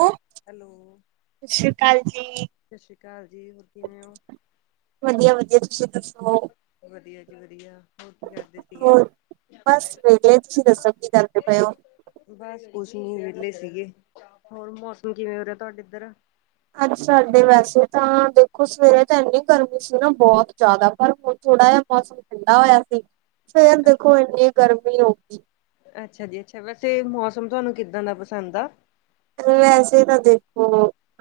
Ham hello. ਸਤ ਸ਼੍ਰੀ ਅਕਾਲ ਜੀ। ਸਤਿ ਸ਼੍ਰੀ ਅਕਾਲ ਜੀ ਹੋਰ ਕਿਵੇਂ ਹੋ? ਵਧੀਆ ਵਧੀਆ ਤੁਸੀਂ ਦਸੋ। ਵਧੀਆ ਜੀ ਵਧੀਆ ਹੋਰ ਕੀ ਕਰਦੇ ਸੀਗੇ। ਹੋਰ ਬਸ ਵਧੀਆ ਤੁਸੀਂ ਦੱਸੋ ਕੀ ਕਰਦੇ ਪਏ ਹੋ। ਬਸ ਕੁਛ ਨੀ ਵਿਹਲੇ ਸੀਗੇ ਹੋਰ ਮੌਸਮ ਕਿਵੇਂ ਹੋ ਰਿਹਾ ਤੁਹਾਡੇ ਇੱਧਰ। ਅੱਜ ਸਾਡੇ ਵੈਸੇ ਤਾਂ ਦੇਖੋ ਸਵੇਰੇ ਤਾਂ ਇੰਨੀ ਗਰਮੀ ਸੀ ਨਾ ਬਹੁਤ ਜ਼ਿਆਦਾ ਪਰ ਹੁਣ ਥੋੜ੍ਹਾ ਜਿਹਾ ਮੌਸਮ ਠੰਡਾ ਹੋਇਆ ਸੀ ਫੇਰ ਦੇਖੋ ਇੰਨੀ ਗਰਮੀ ਹੋ ਗਈ। ਅੱਛਾ ਜੀ ਅੱਛਾ ਵੈਸੇ ਮੌਸਮ ਤੁਹਾਨੂੰ ਕਿੱਦਾਂ ਦਾ ਪਸੰਦ ਆ। ਪਰ ਵੈਸੇ ਤਾਂ ਦੇਖੋ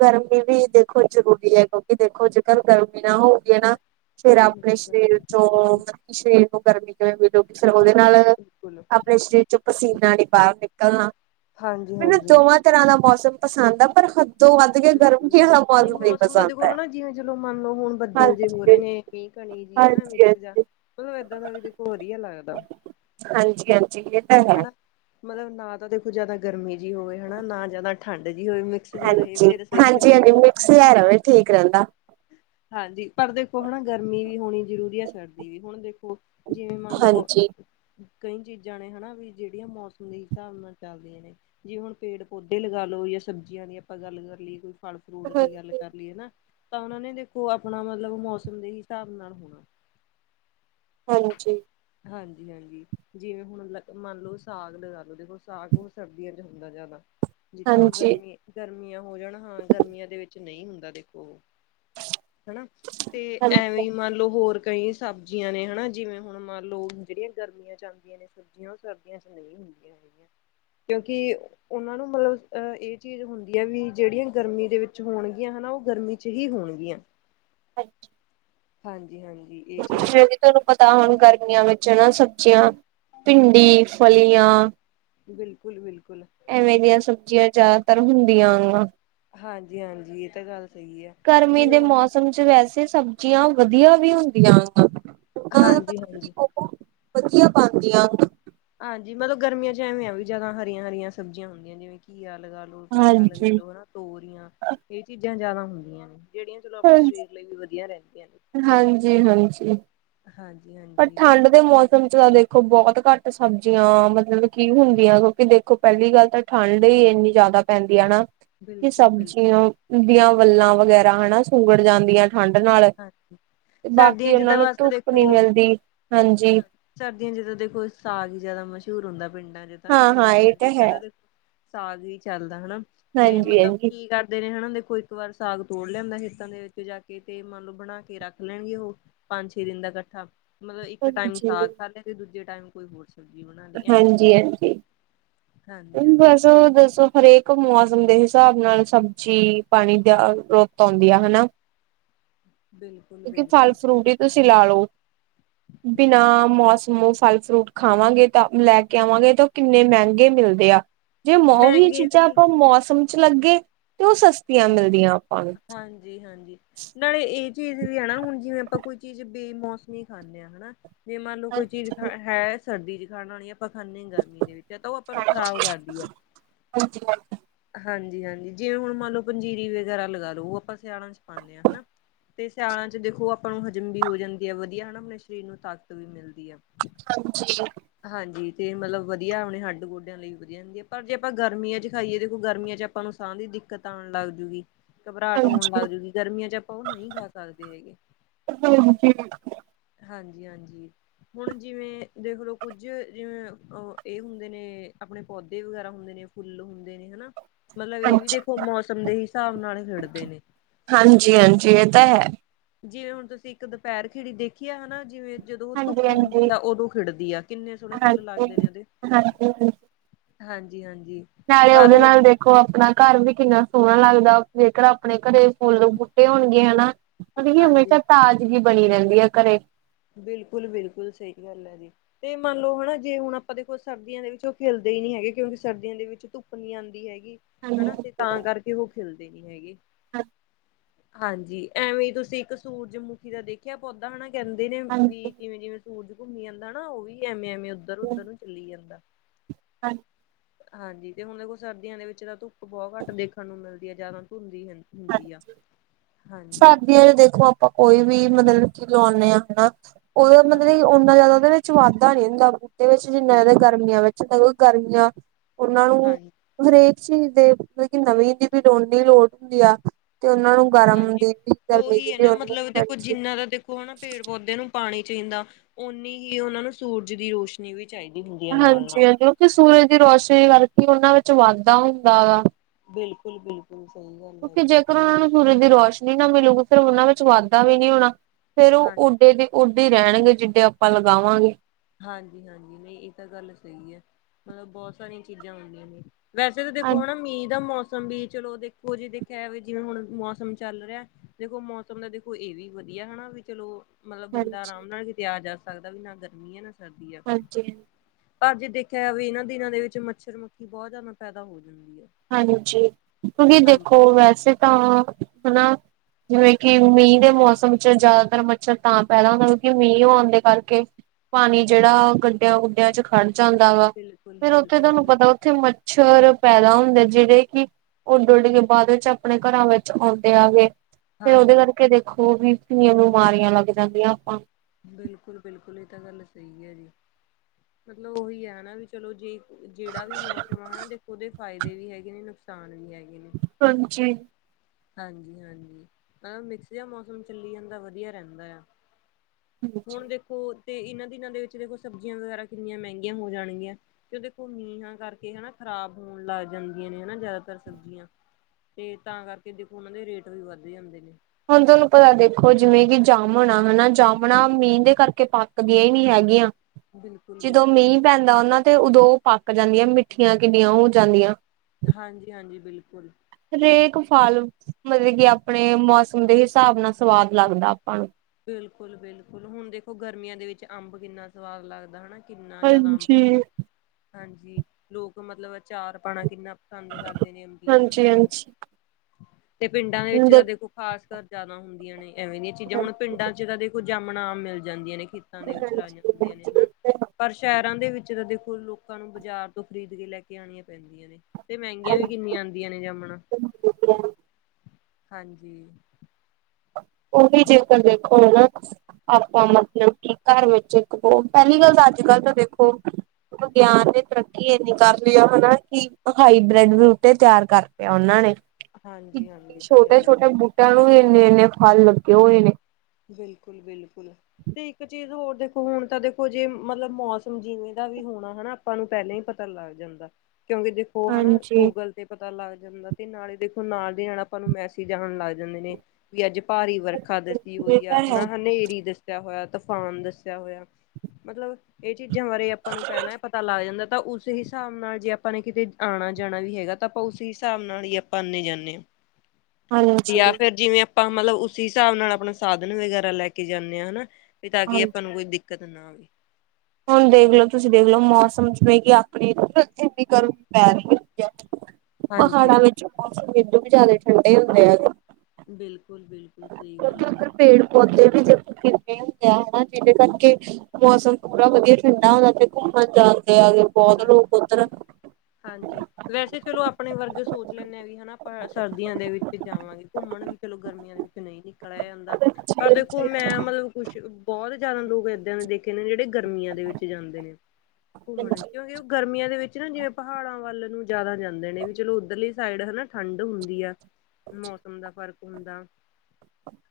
ਗਰਮੀ ਵੀ ਦੇਖੋ ਜ਼ਰੂਰੀ ਹੈ ਕਿਉਂਕਿ ਦੇਖੋ ਅੱਜ ਕੱਲ੍ਹ ਗਰਮੀ ਨਾ ਹੋਗੀ ਹੈ ਨਾ ਫੇਰ ਆਪਣੇ ਸਰੀਰ ਚੋਂ ਸਰੀਰ ਨੂੰ ਗਰਮੀ ਜਿਵੇਂ ਵੀ ਡੋ ਫਿਰ ਉਹਦੇ ਨਾਲ ਬਿਲਕੁਲ। ਆਪਣੇ ਸਰੀਰ ਚੋ ਪਸੀਨਾ ਨੀ ਬਾਹਰ ਨਿਕਲਣਾ ਹਾਂਜੀ ਮੈਨੂੰ ਹਾਂਜੀ। ਦੋਵਾਂ ਤਰ੍ਹਾਂ ਦਾ ਮੌਸਮ ਪਸੰਦ ਆ ਪਰ ਵੱਧ ਕੇ ਬਿਲਕੁਲ ਗਰਮੀ ਵਾਲਾ ਨਹੀਂ ਮੌਸਮ ਦਾ ਪਸੰਦ ਹੈ। ਦੇਖੋ ਹਨਾ ਜਿਵੇਂ ਚਲੋ ਮੰਨ ਲਓ ਹੁਣ ਬੱਦਲ ਜਿਹੇ ਹੋ ਹਾਂਜੀ, ਰਹੇ ਨੇ ਮੀਹ ਕਣੀ ਜੀ ਹਨਾ ਹਾਂਜੀ, ਮਚ ਜਾ ਹਾਂਜੀ, ਮਤਲਬ ਏਦਾਂ ਦਾ ਵੀ ਦੇਖੋ ਵਧੀਆ ਲੱਗਦਾ। ਹਾਂਜੀ ਹਾਂਜੀ ਤਾਂ ਹੈ ਹਨਾ ਮਤਲਬ ਨਾ ਤਾਂ ਦੇਖੋ ਜਿਆਦਾ ਗਰਮੀ ਜਿਹੀ ਹੋਵੇ ਹਨਾ ਨਾ ਜਿਆਦਾ ਠੰਡ ਜਿ ਹੋਵੇ। ਮਿਕਸ ਜਿਹਾ ਰਹੇ ਹਾਂਜੀ ਫੇਰ ਸਹੀ ਹਾਂਜੀ ਚੱਲੀ ਹਾਂਜੀ ਜਾਂਦਾ। ਮਿਕਸ ਜਿਹਾ ਰਵੇ ਠੀਕ ਰਹਿੰਦਾ। ਹਾਂਜੀ ਪਰ ਦੇਖੋ ਹਾ ਗਰਮੀ ਵੀ ਹੋਣੀ ਜ਼ਰੂਰੀ ਹੈ ਸਰਦੀ ਵੀ ਹੁਣ ਦੇਖੋ। ਜਿਵੇਂ ਮੰਨ ਲਓ ਹਾਂਜੀ। ਕਈ ਚੀਜ਼ਾਂ ਨੇ ਹਨਾ ਵੀ ਜਿਹੜੀਆਂ ਮੌਸਮ ਦੇ ਹਿਸਾਬ ਨਾਲ ਚੱਲਦੀਆਂ ਨੇ ਜੇ ਹੁਣ ਪੇੜ ਪੌਦੇ ਲਗਾ ਲਓ ਜਾਂ ਸਬਜ਼ੀਆਂ ਦੀ ਆਪਾਂ ਗੱਲ ਕਰ ਲਈਏ ਕੋਈ ਫਲ ਫਰੂਟ ਦੀ ਗੱਲ ਹਾਂਜੀ, ਕਰ ਲਈਏ ਨਾ ਤਾਂ ਉਹਨਾਂ ਨੇ ਦੇਖੋ ਆਪਣਾ ਮਤਲਬ ਮੌਸਮ ਦੇ ਹਿਸਾਬ ਨਾਲ ਹੋਣਾ। ਹਾਂਜੀ ਹਾਂਜੀ ਹਾਂਜੀ ਜਿਵੇਂ ਹੁਣ ਲ ਮੰਨ ਲਓ ਸਾਗ ਲਗਾ ਲਓ ਦੇਖੋ ਸਾਗ ਉਹ ਸਰਦੀਆਂ ਚ ਹੁੰਦਾ ਜ਼ਿਆਦਾ ਜਿੱਥੋਂ ਹਾਂਜੀ। ਗਰਮੀ ਗਰਮੀਆਂ ਹੋ ਜਾਣ ਹਾਂ ਗਰਮੀਆਂ ਦੇ ਵਿੱਚ ਨਹੀਂ ਹੁੰਦਾ ਦੇਖੋ ਉਹ ਹਨਾ ਤੇ ਐਵੇਂ ਈ ਮੰਨ ਲਓ ਹੋਰ ਕਈ ਸਬਜ਼ੀਆਂ ਨੇ ਹਨਾ ਜਿਵੇਂ ਹੁਣ ਮੰਨ ਲਓ ਜਿਹੜੀਆਂ ਗਰਮੀਆਂ ਚ ਆਉਂਦੀਆਂ ਨੇ ਸਬਜ਼ੀਆਂ ਉਹ ਸਰਦੀਆਂ ਚ ਨਹੀਂ ਹੁੰਦੀਆਂ ਹੈਗੀਆਂ ਕਿਉਂਕਿ। ਉਹਨਾਂ ਨੂੰ ਮਤਲਬ ਇਹ ਚੀਜ਼ ਹੁੰਦੀ ਹੈ ਵੀ ਜਿਹੜੀਆਂ ਗਰਮੀ ਦੇ ਵਿੱਚ ਹੋਣਗੀਆਂ ਹਨਾ ਉਹ ਗਰਮੀ ਚ ਹੀ ਹੋਣਗੀਆਂ। ਹਾਂਜੀ ਹਾਂਜੀ ਹਾਂਜੀ ਇਹ ਚੀਜ਼ ਹੈ। ਕਿ ਤੁਹਾਨੂੰ ਪਤਾ ਹੁਣ ਗਰਮੀਆਂ ਵਿੱਚ ਨਾ ਸਬਜ਼ੀਆਂ ਭਿੰਡੀ ਫਲੀਆਂ ਬਿਲਕੁਲ ਬਿਲਕੁਲ। ਐਵੇਂ ਦੀਆਂ ਸਬਜ਼ੀਆਂ ਜ਼ਿਆਦਾਤਰ ਹੁੰਦੀਆਂ ਵਾ। ਹਾਂਜੀ ਹਾਂਜੀ ਇਹ ਤਾਂ ਗੱਲ ਸਹੀ ਆ ਜਿਵੇ ਉਹ ਸਮਝ ਵੈਸੇ ਸਬਜ਼ੀਆਂ ਵਧੀਆ ਵੀ ਹੁੰਦੀਆਂ ਵਾ ਉਹਨਾ ਹਾਂਜੀ ਹਾਂਜੀ ਦਾ ਉਹ ਵਧੀਆ ਬਣਦੀਆਂ ਵਾ ਹਾਂਜੀ ਮਤਲਬ ਗਰਮੀਆਂ ਚ ਐਵੇਂ ਆ ਵੀ ਜਿਆਦਾ ਹਰੀਆਂ ਹਰੀਆਂ ਸਬਜ਼ੀਆਂ ਹੁੰਦੀਆਂ ਜਿਵੇਂ ਘੀਆ ਲਗਾ ਲ ਪੇਠਾ ਲਗਾ ਹਾਂਜੀ, ਲੋ ਹਨਾ ਤੋਰੀਆਂ ਇਹ ਚੀਜ਼ਾਂ ਜ਼ਿਆਦਾ ਹੁੰਦੀਆਂ ਨੇ ਜਿਹੜੀਆਂ ਚਲੋ ਆਪਣੇ ਸਰੀਰ ਲਈ ਵੀ ਵਧੀਆ ਰਹਿੰਦੀਆਂ ਨੇ। ਹਾਂਜੀ ਹਾਂਜੀ ਹਾਂਜੀ ਹਾਂਜੀ ਪਰ ਠੰਡ। ਦੇ ਮੌਸਮ ਚ ਤਾਂ ਦੇਖੋ ਬਹੁਤ ਘੱਟ ਸਬਜ਼ੀਆਂ, ਮਤਲਬ ਕੀ ਹੁੰਦੀਆਂ, ਕਿਉਂਕਿ ਦੇਖੋ ਪਹਿਲੀ ਗੱਲ ਤਾਂ ਠੰਡ ਹੀ ਇੰਨੀ ਜ਼ਿਆਦਾ ਪੈਂਦੀ ਐ ਹਨਾ। ਕਿ ਬਿਲਕੁਲ ਬਿਲਕੁਲ ਸਬਜ਼ੀਆਂ ਦੀਆਂ ਵੱਲਾਂ ਵਗੈਰਾ, ਹਨਾ ਸੁੰਗੜ ਜਾਂਦੀਆਂ ਨੇ। ਠੰਢ ਨਾਲ, ਹਾਂਜੀ ਬਾਕੀ ਸਰਦੀਆਂ ਚ ਉਹਨਾਂ ਤਾਂ ਨੂੰ ਬਸ ਧੁੱਪ ਨੀ ਦੇਖੋ ਮਿਲ ਸਰਦੀਆਂ ਚ ਤਾਂ ਦੇਖੋ, ਸਾਗ ਹੀ ਜਿਆਦਾ ਮਸ਼ਹੂਰ ਹੁੰਦਾ ਪਿੰਡਾਂ ਚ। ਮਤਲਬ ਹਾਂ-ਹਾਂ ਇਹ ਸਾਡੇ ਤਾਂ ਹੈ ਇੱਧਰ ਤੇ ਸਾਗ ਹੀ ਚੱਲਦਾ ਹਨਾ। ਤੇ ਮਤਲਬ ਹਾਂਜੀ-ਹਾਂਜੀ। ਕੀ ਕਰਦੇ ਨੇ ਹਨਾ, ਦੇਖੋ ਇੱਕ ਵਾਰ ਸਾਗ ਤੋੜ ਲਿਆਂਦਾ, ਖੇਤਾਂ ਦੇ ਵਿੱਚ ਜਾ ਕੇ ਤੇ ਮੰਨਲੋ ਬਣਾ ਕੇ ਰੱਖ ਲੈਣਗੇ ਉਹ, ਪੰਜ ਛੇ ਦਿਨ ਦਾ ਕੱਠਾ। ਮਤਲਬ ਇੱਕ ਟਾਈਮ ਸਾਗ ਹਾਂਜੀ, ਖਾ ਲਿਆ, ਤੇ ਦੂਜੇ ਟਾਈਮ ਕੋਈ ਹੋਰ ਸਬਜ਼ੀ ਬਣਾ ਲਈ, ਐਵੇਂ ਚੱਲੀ ਹਾਂਜੀ-ਹਾਂਜੀ। [inaudible] ਹਾਂਜੀ ਹਾਂਜੀ ਹਰੇਕ ਮੌਸਮ ਦੇ ਹਿਸਾਬ ਨਾਲ, ਸਬਜ਼ੀ- ਪਾਣੀ ਦਾ ਰੁੱਤ ਆਉਂਦੀ ਐ ਹਨਾ। ਬਿਲਕੁਲ ਕਿਉਂਕਿ ਫਲ ਬਿਲਕੁਲ ਫਰੂਟ ਹੀ ਤੁਸੀਂ ਲਾ ਲੋ। ਹਾਂਜੀ ਬਿਨਾਂ ਮੌਸਮੋ ਫਲ- ਫਰੂਟ ਖਾਵਾਂਗੇ, ਤਾਂ ਲੈ ਕੇ ਆਵਾਂਗੇ, ਤੇ ਉਹ ਕਿੰਨੇ ਮਹਿੰਗੇ ਮਿਲਦੇ ਆ। ਜੇ ਮੌਹ ਦੀਆਂ ਮਹਿੰਗੇ ਚੀਜ਼ਾਂ ਵੀ ਆਪਾਂ ਮੌਸਮ ਚ ਲੱਗੇ, ਤੇ ਉਹ ਸਸਤੀਆਂ ਹਾਂਜੀ ਮਿਲਦੀਆਂ ਆਪਾਂ ਨੂੰ। ਹਾਂਜੀ- ਹਾਂਜੀ। ਨਾਲੇ ਇਹ ਚੀਜ਼ ਵੀ ਹੈ ਨਾ ਹੁਣ, ਜਿਵੇਂ ਆਪਾਂ ਕੋਈ ਚੀਜ਼ ਬੇਮੌਸਮੀ ਖਾਂਦੇ ਆਂ ਹਨਾ। ਜੇ ਮੰਨ ਲੋ ਕੋਈ ਚੀਜ਼ ਖਾ ਹਾਂਜੀ ਹੈ ਸਰਦੀ ਚ ਖਾਣ ਆਲੀ, ਆਪਾਂ ਖਾਂਨੇ ਆਂ ਗਰਮੀ ਦੇ ਵਿੱਚ। ਜਾਂ ਤਾਂ ਉਹ ਆਪਾਂ ਨੂੰ ਖ਼ਰਾਬ ਕਰਦੀ ਆ, ਹਾਂਜੀ ਹਾਂਜੀ- ਹਾਂਜੀ, ਜਿਵੇਂ ਹੁਣ ਮੰਨ ਲੋ ਪੰਜੀਰੀ ਵਗੈਰਾ ਲਗਾ ਲੋ, ਉਹ ਆਪਾਂ ਸਿਆਲਾਂ ਚ ਖਾਨੇ ਆਂ, ਹਨਾ। ਤੇ ਸਿਆਲਾਂ ਚ ਉਹ ਦੇਖੋ, ਆਪਾਂ ਨੂੰ ਹਜ਼ਮ ਵੀ ਹੋ ਜਾਂਦੀ ਆ ਵਧੀਆ ਹਨਾ, ਆਪਣੇ ਸਰੀਰ ਨੂੰ ਤਾਕਤ ਵੀ ਮਿਲਦੀ ਐ। ਹਾਂਜੀ। ਹਾਂਜੀ, ਤੇ ਮਤਲਬ ਵਧੀਆ ਆਪਣੇ ਹੱਡ ਗੋਡਿਆਂ ਲਈ ਵਧੀਆ ਹੁੰਦੀ ਐ, ਪਰ ਜੇ ਆਪਾਂ ਗਰਮੀਆਂ ਚ ਖਾਈਏ, ਦੇਖੋ ਗਰਮੀਆਂ ਚ ਆਪਾਂ ਤੁਹਾਨੂੰ ਸਾਹ ਦੀ ਦਿੱਕਤ ਆਣ ਲੱਗਜੂ ਗੀ। ਘਬਰਾਹਟ ਹੋਣ ਹਾਂਜੀ ਲੱਗਜੂ ਗੀ, ਗਰਮੀਆਂ ਚ ਆਪਾਂ ਉਹ ਨਹੀਂ ਖਾ ਸਕਦੇ ਹੈਗੇ। [unintelligible] ਹਾਂਜੀ- ਹਾਂਜੀ। ਹੁਣ ਜਿਵੇਂ ਦੇਖਲੋ ਕੁੱਝ ਜਿਵੇਂ ਅ ਇਹ ਹੁੰਦੇ ਨੇ, ਆਪਣੇ ਪੌਦੇ ਵਗੈਰਾ ਹੁੰਦੇ ਨੇ ਫੁੱਲ ਹੁੰਦੇ ਨੇ ਹਨਾ, ਮਤਲਬ ਇਹ ਵੀ ਹਾਂਜੀ ਦੇਖੋ, ਮੌਸਮ ਦੇ ਹਿਸਾਬ ਨਾਲ ਖਿੜਦੇ ਨੇ। ਹਾਂਜੀ- ਹਾਂਜੀ, ਇਹ ਤਾਂ ਹੈ। ਜਿਵੇਂ ਹੁਣ ਤੁਸੀਂ ਇੱਕ ਦੁਪਹਿਰ ਖਿੜੀ ਦੇਖੀ ਆ ਹਨਾ, ਜਿਵੇਂ ਜਦੋਂ ਉਹ ਹਾਂਜੀ ਧੁੱਪ ਹੁੰਦੀ ਹਾਂਜੀ ਆ, ਉਦੋਂ ਖਿੜਦੀ ਆ, ਕਿੰਨੇ ਸੋਹਣੇ ਫੁੱਲ ਲੱਗਦੇ ਹਾਂਜੀ ਨੇ ਉਹਦੇ। ਹਾਂਜੀ ਹਾਂਜੀ- ਹਾਂਜੀ। ਨਾਲੇ ਪਰ ਉਹਦੇ ਨਾਲ ਦੇਖ ਦੇਖੋ ਆਪਣਾ ਘਰ ਵੀ ਕਿੰਨਾ ਸੋਹਣਾ ਲੱਗਦਾ, ਜੇਕਰ ਆਪਣੇ ਘਰੇ ਫੁੱਲ-ਬੂਟੇ ਹੋਣਗੇ ਹਨਾ। ਮਤਲਬ ਕਿ ਹਮੇਸ਼ਾ ਹਾਂਜੀ ਤਾਜ਼ਗੀ ਬਣੀ ਰਹਿੰਦੀ ਆ ਘਰੇ। ਬਿਲਕੁਲ-ਬਿਲਕੁਲ, ਸਹੀ ਗੱਲ ਐ ਜੀ। ਤੇ ਮੰਨ ਲਓ ਹਨਾ ਜੇ ਹੁਣ ਆਪਾਂ ਦੇਖੋ, ਸਰਦੀਆਂ ਦੇ ਵਿੱਚ ਉਹ ਖਿਲਦੇ ਹੀ ਨਹੀਂ ਹੈਗੇ, ਕਿਉਂਕਿ ਸਰਦੀਆਂ ਦੇ ਵਿੱਚ ਧੁੱਪ ਧੁੱਪ ਨੀ ਆਂਦੀ ਹੈਗੀ ਹਨਾ, ਤੇ ਤਾਂ ਕਰਕੇ ਉਹ ਖਿਲਦੇ ਨੀ ਹੈਗੇ। [unintelligible] ਹਾਂਜੀ, ਐਂਵੀਂ ਤੁਸੀਂ ਇੱਕ ਸੂਰਜਮੁਖੀ ਦਾ ਦੇਖਿਆ ਪੌਦਾ, ਕਹਿੰਦੇ ਕਹਿੰਦੇ ਨੇ ਵੀ ਜਿਵੇਂ- ਜਿਵੇਂ ਸੂਰਜ ਘੁੰਮੀ ਜਾਂਦਾ ਨਾ, ਉਹ ਵੀ ਐਵੇਂ- ਐਵੇਂ ਉੱਧਰ- ਉੱਧਰ ਨੂੰ ਚੱਲੀ ਜਾਂਦਾ। [unintelligible] ਹਾਂਜੀ, ਤੇ ਹੁਣ ਦੇਖੋ ਸਰਦੀਆਂ ਦੇ ਵਿੱਚ ਤਾਂ ਧੁੱਪ ਬਹੁਤ ਘੱਟ ਦੇਖਣ ਨੂੰ ਮਿਲਦੀ ਐ, ਜਾਦਾ ਧੁੰਦ ਈ ਹੁੰਦੀ ਹੁੰਦੀ ਆ, ਹਾਂਜੀ। ਫਿਰ ਦੇਖੋ ਆਪਾਂ ਕੋਈ ਵੀ ਮਤਲਬ ਕਿ ਲੌਨੇ ਆਂ ਆਪਾਂ, ਉਹਦਾ ਹਾਂਜੀ ਮਤਲਬ ਉਨਾ ਜ਼ਿਆਦਾ ਉਹਦੇ ਵਿੱਚ ਵਾਧਾ ਨੀ ਹੁੰਦਾ ਬੂਟੇ ਵਿੱਚ, ਜਿੰਨਾ ਜਿਆਦਾ ਬਿਲਕੁਲ ਗਰਮੀਆਂ ਵਿੱਚ ਹੁੰਦਾ, ਕਿਉਂਕਿ ਗਰਮੀਆਂ ਉਹਨਾਂ ਨੂੰ ਹਾਂਜੀ ਹਰੇਕ ਚੀਜ਼ ਦੇ, ਮਤਲਬ ਕਿ ਨਮੀ ਦੀ ਵੀ ਲੋੜ ਹੁੰਦੀ ਆ। ਤੇ ਉਹਨਾਂ ਨੂੰ ਗਰਮੀ ਹਾਂਜੀ। ਦੀ ਵੀ ਗਰਮੀ ਦੀ ਵੀ ਉਹਨਾਂ ਨੂੰ ਲੋੜ ਪੈਣੀ ਚਾਹੀਦੀ। ਹੁਣ ਪੇੜ ਪੌਦਿਆਂ ਨੂੰ ਪਾਣੀ ਚਾਹੀਦਾ, ਓਨੀ ਹੀ ਉਹਨਾਂ ਨੂੰ ਸੂਰਜ ਦੀ ਰੋਸ਼ਨੀ ਨਿਵੇ ਚਾਹੀਦੇ ਹੁੰਦੇ ਆ, ਹਾਂਜੀ ਨਾਲ-ਨਾਲ ਹਾਂਜੀ ਕਿਉਂਕਿ ਸੂਰਜ ਦੀ ਰੋਸ਼ਨੀ ਕਰਕੇ, ਉਹਨਾਂ ਵਿੱਚ ਵਾਧਾ ਹੁੰਦਾ ਵਾ। ਬਿਲਕੁਲ-ਬਿਲਕੁਲ, ਸਹੀ ਗੱਲ ਹੈ ਕਿਉਂਕਿ ਜੀ। ਜੇਕਰ ਉਹਨਾਂ ਨੂੰ ਸੂਰਜ ਦੀ ਰੋਸ਼ਨੀ ਨਾ ਮਿਲੇਗੀ, ਫਿਰ ਉਹਨਾਂ ਵਿੱਚ ਵਾਧਾ ਵੀ ਨਹੀਂ ਹੋਣਾ, ਫੇਰ ਉਹ ਹਾਂ ਓਡੇ ਦੀ ਉਡੇ ਹੀ ਰਹਿਣਗੇ, ਜਿੱਡੇ ਆਪਾਂ ਲਗਾਵਾਂਗੇ। ਹਾਂਜੀ ਹਾਂਜੀ, ਨਹੀਂ ਇਹ ਤਾਂ ਗੱਲ ਸਹੀ ਹੈ, ਮਤਲਬ ਬਹੁਤ ਸਾਰੀਆਂ ਚੀਜ਼ਾਂ ਹੁੰਦੀਆਂ ਨੇ ਵੈਸੇ ਵੀ ਹਾਂ ਦੇਖੋ, ਹੁਣ ਮੀਂਹ ਦਾ ਮੌਸਮ ਮੌਸਮ ਵੀ ਚਲੋ ਦੇਖੋ ਜੀ ਦੇਖਿਆ, ਜਿਵੇਂ-ਹੁਣ ਮੌਸਮ ਚੱਲ ਰਿਹਾ, ਦੇਖੋ ਮੌਸਮ ਦਾ ਦੇੋਖ ਇਹ ਵੀ ਵਧੀਆ ਹੈਨਾ, ਵੀ ਚਲੋ ਮਤਲਬ ਬੰਦਾ ਹਾਂਜੀ ਆਰਾਮ ਨਾਲ ਕਿਤੇ ਆ ਜਾ ਸਕਦਾ, ਵੀ ਨਾ ਗਰਮੀ ਆ, ਨਾ ਸਰਦੀ ਆ। ਹਾਂਜੀ ਪਰ ਜੇ ਦੇਖਿਆ ਜਾਵੇ, ਤੇ ਇਹਨਾਂ ਦਿਨਾਂ ਦੇ ਵਿੱਚ ਮੱਛਰੀ-ਮੱਖੀ ਬਹੁਤ ਜਿਆਦਾ ਪੈਦਾ ਹੋ ਜਾਂਦੀ ਐ। ਹਾਂਜੀ, ਨੀ ਦੇਖੋ ਵੈਸੇ ਤਾਂ, ਹੈਨਾ। ਜਿਵੇਂ-ਕਿ ਮੀਂਹ ਦੇ ਮੌਸਮ ਵਿੱਚ ਜ਼ਿਆਦਾਤਰ ਮੱਛਰ ਤਾਂ ਪੈਦਾ ਹੁੰਦਾ, ਕਿਉਕਿ ਮੀਂਹ ਆਉਣ ਦੇ ਕਰਕੇ ਪਾਣੀ ਜਿਹੜਾ, ਔ ਗੱਡਿਆਂ -ਗੁਡਿਆਂ ਚ ਖੜ ਜਾਂਦਾ ਵਾ, ਫੇਰ ਉੱਥੇ ਤੁਹਾਨੂੰ ਬਿਲਕੁਲ-ਬਿਲਕੁਲ-ਬਿਲਕੁਲ ਪਤਾ, ਉੱਥੇ ਮੱਛਰ ਪੈਦਾ ਹੁੰਦੇ, ਜਿਵੇੰ ਕਿ ਉਡ-ਉੱਡ ਕੇ ਬਾਅਦ ਵਿੱਚ ਆਪਣੇ ਘਰਾਂ ਵਿੱਚ ਆਉਂਦੇ ਆ ਗਏ। ਫੇਰ, ਉਹਦੇ ਹਾਂਜੀ ਕਰਕੇ ਦੇਖੋ ਕੀ ਕਿੰਨੀਆਂ ਬਿਮਾਰਿਆਂ ਲੱਗ ਜਾਂਦਿਆਂ। ਆਪਾਂ ਨੂੰ ਬਿਲਕੁਲ-ਬਿਲਕੁਲ, ਇਹ ਤਾਂ ਗੱਲ ਸਹੀ ਹੈ ਜੀ, ਮਤਲਬ ਉਹੀ ਹੈ ਨਾ, ਵੀ ਚਲੋ ਜੇ ਜਿਹੜਾ ਵੀ ਮੌਸਮ ਹੈਨਾ ਦੇਖੋ ਔਦੇ, ਫਾਇਦੇ ਵੀ ਹੈਗੇ ਨੇ ਨੁਕਸਾਨ ਵੀ ਹੈਗੇ ਨੇ ਹਾਂਜੀ ਹਾਂਜੀ ਹਾਂਜੀ, ਆ ਮਿਕਸ ਜਿਹਾ ਮੌਸਮ ਚੱਲੀ ਜਾਂਦਾ, ਵਧੀਆ ਰਹਿੰਦਾ ਆ। ਹਾਂਜੀ ਹੁਣ ਦੇਖੋ, ਤੇ ਇਹਨਾਂ ਦਿਨਾਂ ਦੇ ਵਿੱਚ ਦੇਖੋ ਸਬਜਿਆਂ ਵਗੈਰਾ ਕਿੰਨਿਆਂ ਮਹਿੰਗਿਆਂ ਹੋ ਜਾਣਗਿਆਂ। ਤੇ ਦੇਖੋ ਮੀਹਾਂ ਕਰਕੇ, ਹੈਨਾ ਖ਼ਰਾਬ ਹੋਣ ਲੱਗ ਜਾਂਦਿਆਂ ਨੇ, ਹੈਨਾ ਜ਼ਿਆਦਾਤਰ ਸਬਜਿਆਂ। ਤੇ ਤਾਂ ਕਰਕੇ ਦੇਖੋ ਉਹਨਾਂ ਦੇ ਰੇਟ ਵੀ ਵੱਧ ਜਾਂਦੇ ਨੇ। ਹੁਣ ਤੁਹਾਨੂੰ ਪਤਾ ਦੇਖੋ ਜਿਵੇਂ ਕਿ ਜਾਮਣਾ, ਹੈਨਾ ਜਾਮਣਾ ਮੀਂਹ ਦੇ ਕਰਕੇ ਪੱਕਦਿਆਂ ਈ ਨੀ ਹੈਗੀਆਂ। ਜਦੋਂ ਬਿਲਕੁਲ-ਬਿਲਕੁਲ ਮੀਂਹ ਪੈਂਦਾ ਉਹਨਾ ਤੇ, ਉਦੋਂ ਪੱਕ ਜਾਂਦਿਆਂ ਮਿੱਠੀਆਂ ਕਿੰਨੀਆਂ ਹੋ ਜਾਂਦਿਆਂ। ਹਾਂਜੀ-ਹਾਂਜੀ ਬਿਲਕੁਲ। ਹਰੇਕ ਫਲ, ਮਤਲਬ ਕਿ ਆਪਣੇ ਮੌਸਮ ਦੇ ਹਿਸਾਬ ਨਾਲ ਸਵਾਦ ਲੱਗਦਾ ਆਪਾਂ ਨੂੰ। ਬਿਲਕੁਲ-ਬਿਲਕੁਲ, ਹੁਣ ਦੇਖੋ ਗਰਮੀਆਂ ਦੇ ਵਿੱਚ ਅੰਬ ਕਿੰਨਾ ਸਵਾਦ ਲੱਗਦਾ ਹੈਨਾ। ਕਿੰਨਾ ਜਿਆਦਾ ਅੰਮਬ ਹਾਂਜੀ। ਹੁੰਦਾ, ਹਾਂਜੀ ਲੋਕ ਮਤਲਬ ਅਚਾਰ ਪਾਂਣਾ ਕਿੰਨਾ ਪਸੰਦ ਕਰਦੇ ਨੇ ਅੰਬੀਆਂ ਨੂੰ ਹਾਂਜੀ ਦੇਖੋ, ਹਾਂਜੀ ਤੇ ਪਿੰਡਾਂ ਦੇ ਵਿੱਚ ਤਾਂ ਦੇਖੋ ਖਾਸ ਕਰ ਜ਼ਿਆਦਾ ਹੁੰਦੀਆਂ ਨੇ ਐਵੇਂ ਦੀਆਂ ਚੀਜ਼ਾਂ, ਹੁਣ ਹਾਂਜੀ। ਪਿੰਡਾਂ 'ਚ ਤਾਂ ਦੇਖੋ ਜਾਮਣਾ ਆਮ ਮਿਲ ਜਾਂਦੀਆਂ ਨੇ ਖੇ ਹਤਾਂ ਦੇ ਵਿੱਚ ਲਾਈਆਂ ਹੁੰਦੀਆਂ ਨੇ ਹਨਾ। ਪਰ ਸ਼ਹਿਰਾਂ ਦੇ ਵਿੱਚ ਤਾਂ ਦੇਖੋ, ਲੋਕਾਂ ਨੂੰ ਬਾਜ਼ਾਰ ਤੋਂ ਖਰੀਦ ਕੇ ਲੈ ਕੇ ਆਣੀਆਂ ਪੈਂਦੀਆਂ ਨੇ। ਤੇ ਮਹਿੰਗੀਆਂ ਵੀ ਕਿੰਨੀਆਂ ਹੁੰਦੀਆਂ ਨੇ ਜਾਮਣਾ, ਹਾਂਜੀ। ਉਹੀ ਜੇਕਰ ਦੇਖੋ ਨਾ, ਆਪਾਂ ਮਤਲਬ ਕੀ ਘਰ ਵਿੱਚ ਇੱਕ ਪੋ, ਪਹਿਲੀ ਗੱਲ ਤਾਂ ਅੱਜ-ਕੱਲ ਤਾਂ ਦੇਖੋ ਵਿਗਿਆਨ ਨੇ ਤਰੱਕੀ ਇੰਨੀ ਕਰ ਲਿਆ ਹੈਨਾ, ਕਿ ਹਾਈਬ੍ਰਿਡ ਬੂਟੇ ਤਿਆਰ ਕਰ ਪਿਆ ਉਹਨਾਂ ਨੇ। ਹਾਂਜੀ-ਹਾਂਜੀ ਸਹੀ ਗੱਲ ਐ। ਛੋਟੇ-ਛੋਟੇ ਬੂਟਿਆਂ ਨੂੰ ਵੀ ਏਨੇ-ਏਨੇ ਫਲ ਲੱਗੇ ਹੋਏ ਨੇ। ਬਿਲਕੁਲ- ਬਿਲਕੁਲ, ਤੇ ਇੱਕ ਚੀਜ਼ ਹੋਰ ਦੇਖ ਹੁਣ ਤਾਂ ਦੇਖੋ ਜੇ, ਮਤਲਬ ਮੌਸਮ ਜਿਵੇਂ ਦਾ ਵੀ ਹੋਣਾ ਹਨਾ। ਆਪਾਂ ਨੂੰ ਪਹਿਲਾਂ ਹੀ ਪਤਾ ਲੱਗ ਜਾਂਦਾ ਐ। ਕਿਉਂਕਿ ਦੇਖੋ ਹੈਣਾ, ਹਾਂਜੀ। ਗੂਗਲ ਤੇ ਪਤਾ ਲੱਗ ਜਾਂਦਾ, ਤੇ ਨਾਲੇ ਦੇਖੋ ਨਾਲ ਦੀ ਨਾਲ ਆਪਾਂ ਨੂੰ ਮੈਸੇਜ ਆਣ ਲੱਗ ਜਾਂਦੇ ਨੇ। ਵੀ ਅੱਜ ਭਾਰੀ ਵਰਖਾ ਦੱਸੀ ਇਹ ਹੋਈ ਆ, ਤਾਂ ਹੈ ਣਾ ਹਨੇਰੀ ਦੱ ਦੱਸਿਆ ਹੋਇਆ, ਤੂਫਾਨ ਦੱਸਿਆ ਹੋਇਆ, ਮਤਲਬ ਇਹ ਚੀਜ਼ਾਂ ਬਾਰੇ ਆਪਾਂ ਨੂੰ ਪਹਿਲਾਂ ਪਤਾ ਲੱਗ ਜਾਂਦਾ, ਤਾਂ ਉਸ ਹਿਸਾਬ ਨਾਲ ਜੇ ਆਪਾਂ ਨੇ ਕਿਤੇ ਆਂਣਾ ਜਾਣਾ ਵੀ ਹੈਗਾ, ਤਾਂ ਆਪਾਂ ਉਸ ਹਿਸਾਬ ਨਾਲ ਈ ਆਪ ਪਾਨੇ ਜਾਂਨੇ ਆਂ। [unintelligible] ਯਾ ਫਿਰ ਜਿਵੇਂ ਆਪਾਂ ਮਤਲਬ ਉਸ ਹਿਸਾਬ ਨਾਲ ਆਪਣਾ ਸਾਧਨ ਵਗੈਰਾ ਲੈ ਕੇ ਜਾਂਨੇ ਆ ਹਨਾ। ਵੀ ਤਾਂ ਕਿ ਆਪਾਂ ਹਾਂਜੀ। ਨੂੰ ਕੋਈ ਦਿੱਕਤ ਨਾ ਆਵੇ। ਹੁਣ ਦੇਖਲੋ ਤੁਸੀਂ ਦੇਖਲੋ ਮੌਸਮ ਜਿਵੇਂ ਕਿ ਆਪਣੀ ਇੰਨੀ ਗਰਮ ਪੈ ਰੀ ਆ। ਪਹਾੜਾਂ ਹਾਂਜੀ ਵਿੱਚ ਮੌਸਮ ਇਦੂ ਵੀ ਜਿਆਦਾ ਠੰਡੇ ਹੁੰਦੇ ਆ। ਬਿਲਕੁਲ-ਬਿਲਕੁਲ। ਕਿਉਕਿ ਉੱਧਰ ਪੇੜ ਪੌਦੇ ਵੀ ਜ ਕੀ ਹੁੰਦੇ ਆ ਹਨਾ ਜਿਹਦੇ ਕਰਕੇ ਮੌਸਮ ਥੂੜਾ ਵਧੀਆ ਠੰਡਾ ਹੁੰਦਾ ਤੇ ਘੁੰਮਣ ਜਾਂਣਦੇ ਆਗੇ ਬਹੁਤ ਲੋਕ ਉੱਧਰ। ਹਾਂਜੀ‌। ਵੈਸੇ ਚਲੋ ਆਪਣੇ ਵਰਗੇ ਸੋਚ ਲੈਂਨੇ ਆ ਵੀ ਹਨਾ ਆਪਾਂ ਸਰਦੀਆਂ ਦੇ ਵਿੱਚ ਜਾਵਾਂਗੇ ਘੁੰਮਣ ਵੀ ਚਲੋ ਗਰਮੀਆਂ ਦੇ ਵਿੱਚ ਨਈ ਨਿਕਲਿਆ ਜਾ ਪਰ ਵੈਸੇ ਦੇਖੋ ਹਾਂਜੀ ਮੈਂ ਮਤਲਬ ਕੁਛ ਬਹੁਤ ਜਿਆਦਾ ਲੋਕ ਏਦਾਂ ਦੇ ਦੇਖ ਜਿਹੜੇ ਗਰਮੀਆਂ ਦੇ ਵਿੱਚ ਜਾਂਦੇ ਨੇ, ਘੁੰਮਣ। ਕਿਉਂਕਿ ਉਹ ਗਰਮੀਆਂ ਦੇ ਵਿੱਚ ਨਾ ਜਿਵੇਂ ਪਹਾੜਾਂ ਵੱਲ ਨੂੰ ਜ਼ਿਆਦਾ ਜਾਂਦੇ ਨੇ ਵੀ ਚਲੋ ਉੱਧਰਲੀ ਸਾਈਡ ਹਨਾ ਠੰਡ ਹੁੰਦੀ ਆ। ਮੌਸਮ ਦਾ ਫ਼ਰਕ ਹੁੰਦਾ।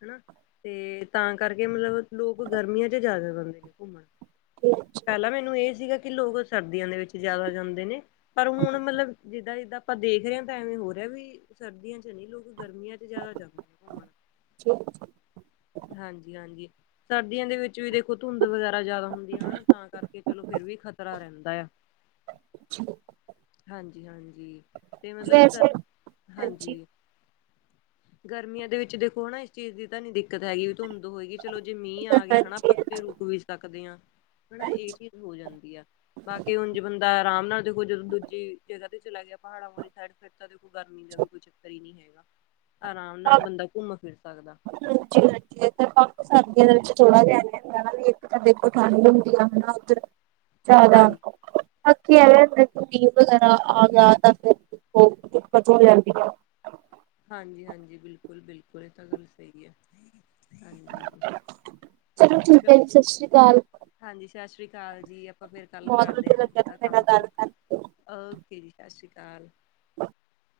ਹਨਾ ਤੇ ਤਾਂ ਕਰਕੇ ਮਤਲਬ ਲੋਕ ਗਰਮੀਆਂ 'ਚ ਜ਼ਿਆਦਾ ਜਾਂਦੇ ਨੇ ਘੁੰਮਣ। [inaudible] ਪਹਿਲਾਂ ਮੈਨੂੰ ਇਹ ਸੀਗਾ ਕਿ ਲੋਕ ਸਰਦੀਆਂ ਦੇ ਵਿੱਚ ਜਿਆਦਾ ਜਾਂਦੇ ਨੇ ਪਰ ਹੁਣ ਮਤਲਬ ਜਿੱਦਾਂ-ਜਿੱਦਾਂ ਆਪਾਂ ਦੇਖ ਰੇ ਆ ਤਾਂ ਐਵੇਂ ਹੋਰ ਰਿਆ ਵੀ ਸਰਦੀਆਂ 'ਚ ਨੀ ਲੋਕ ਗਰਮੀਆਂ 'ਚ ਜ਼ਿਆਦਾ ਜਾਂ ਘੁੰਮਣ, ਹਾਂਜੀ-ਹਾਂਜੀ ਸਰਦੀਆਂ ਦੇ ਵਿੱਚ ਵਿੱਚ ਵੀ ਦੇਖੋ ਧੁੰਦ ਵਗੈਰਾ ਜ਼ਿਆਦਾ ਹੁੰਦੀਆਂ ਆ ਹਨਾ ਤਾਂ ਕਰਕੇ ਚਲੋ ਫਿਰ ਵੀ ਖ਼ਤਰਾ ਰਹਿੰ ਹਾਂਜੀ-ਹਾਂਜੀ। ਤੇ ਮਤਲਬ ਸਰ, ਹਾਂਜੀ। ਗਰਮੀਆਂ ਦੇ ਵਿੱਚ ਦੇਖੋ ਹਨਾ ਇਸ ਚੀਜ਼ ਦੀ ਤਾਂ ਨੀ ਦਿੱਕਤ ਹੈਗੀ ਵੀ ਧੁੰਦ ਹੋਏਗੀ। ਚਲੋ ਜੇ ਮੀਂਹ ਆ ਗਿਆ ਹੈਾ ਹਾਂਜੀ ਹਾਂਜੀ ਆਪਾਂ ਕਿਤੇ ਰੁਕ ਵੀ ਸਕਦੇ ਹਾਂ ਹਨਾ ਇਹ ਚੀਜ਼ ਹੋ ਜਾਂਦੀ ਆ ਬਾਕੀ ਹੁਣ ਜੇ ਬੰਦਾ ਆਰਾਮ ਨਾਲ ਦੇਖੋ ਜਦੋਂ ਦੂਜੀ ਜਗ੍ਹਾ ਤੇ ਚਲਾ ਗਿਆ ਪਹਾੜਾਂ ਵਾਲੀ ਸਾਈਡ ਫਿਰ ਤਾਂ ਦੇਖੋ ਗਰਮੀ ਦਾ ਵੀ ਕੋਈ ਚੱਕਰ ਹੀ ਨਹੀਂੀ ਹੈਗਾ ਆਰਾਮ ਨਾਲ ਬੰਦਾ ਘੁੰਮ ਫਿਰ ਸਕਦਾ ਬਾਕੀ ਸਰਦੀਆਂ ਦੇ ਵਿੱਚ ਥੋੜਾ ਜਾਣਾ ਵੀ ਇੱਕ ਤਾਂ ਦੇਖੋ ਠੰਢ ਹੁੰਦੀ ਆ ਹਨਾ ਉੱਧਰ ਜ਼ਿਆਦਾ ਹਾਂਜੀ ਵਗੈਰਾ ਆ ਗਿਆ ਤਾਂ ਫਿਰ ਉਹ ਕਦੋ ਹੋ ਜਾਂਦੀ ਹੈ ਹਾਂਜੀ -ਹਾਂਜੀ ਬਿਲਕੁਲ- ਬਿਲਕੁਲ ਇਹ ਤਾਂ ਗੱਲ ਸਹੀ ਆ ਹਾਂਜੀ, ਚਲੋ ਠੀਕ 'ਚ, ਹੈ ਜੀ ਸਤਿ ਸ਼੍ਰੀ ਅਕਾਲ ਹਾਂਜੀ ਸਤਿ ਸ੍ਰੀ ਅਕਾਲ ਜੀ ਆਪਾਂ ਫਿਰ ਕੱਲ ਬਹੁਤ ਕਰਦੇ ਵਧੀਆ ਲੱਗਿਆ ਹ ਤੁਹਾਡੇ ਕੰਮ ਨਾਲ ਕੀ ਗੱਲ ਕਰਕੇ। ਓਕੇ ਜੀ ਸਤਿ ਸ਼੍ਰੀ ਅਕਾਲ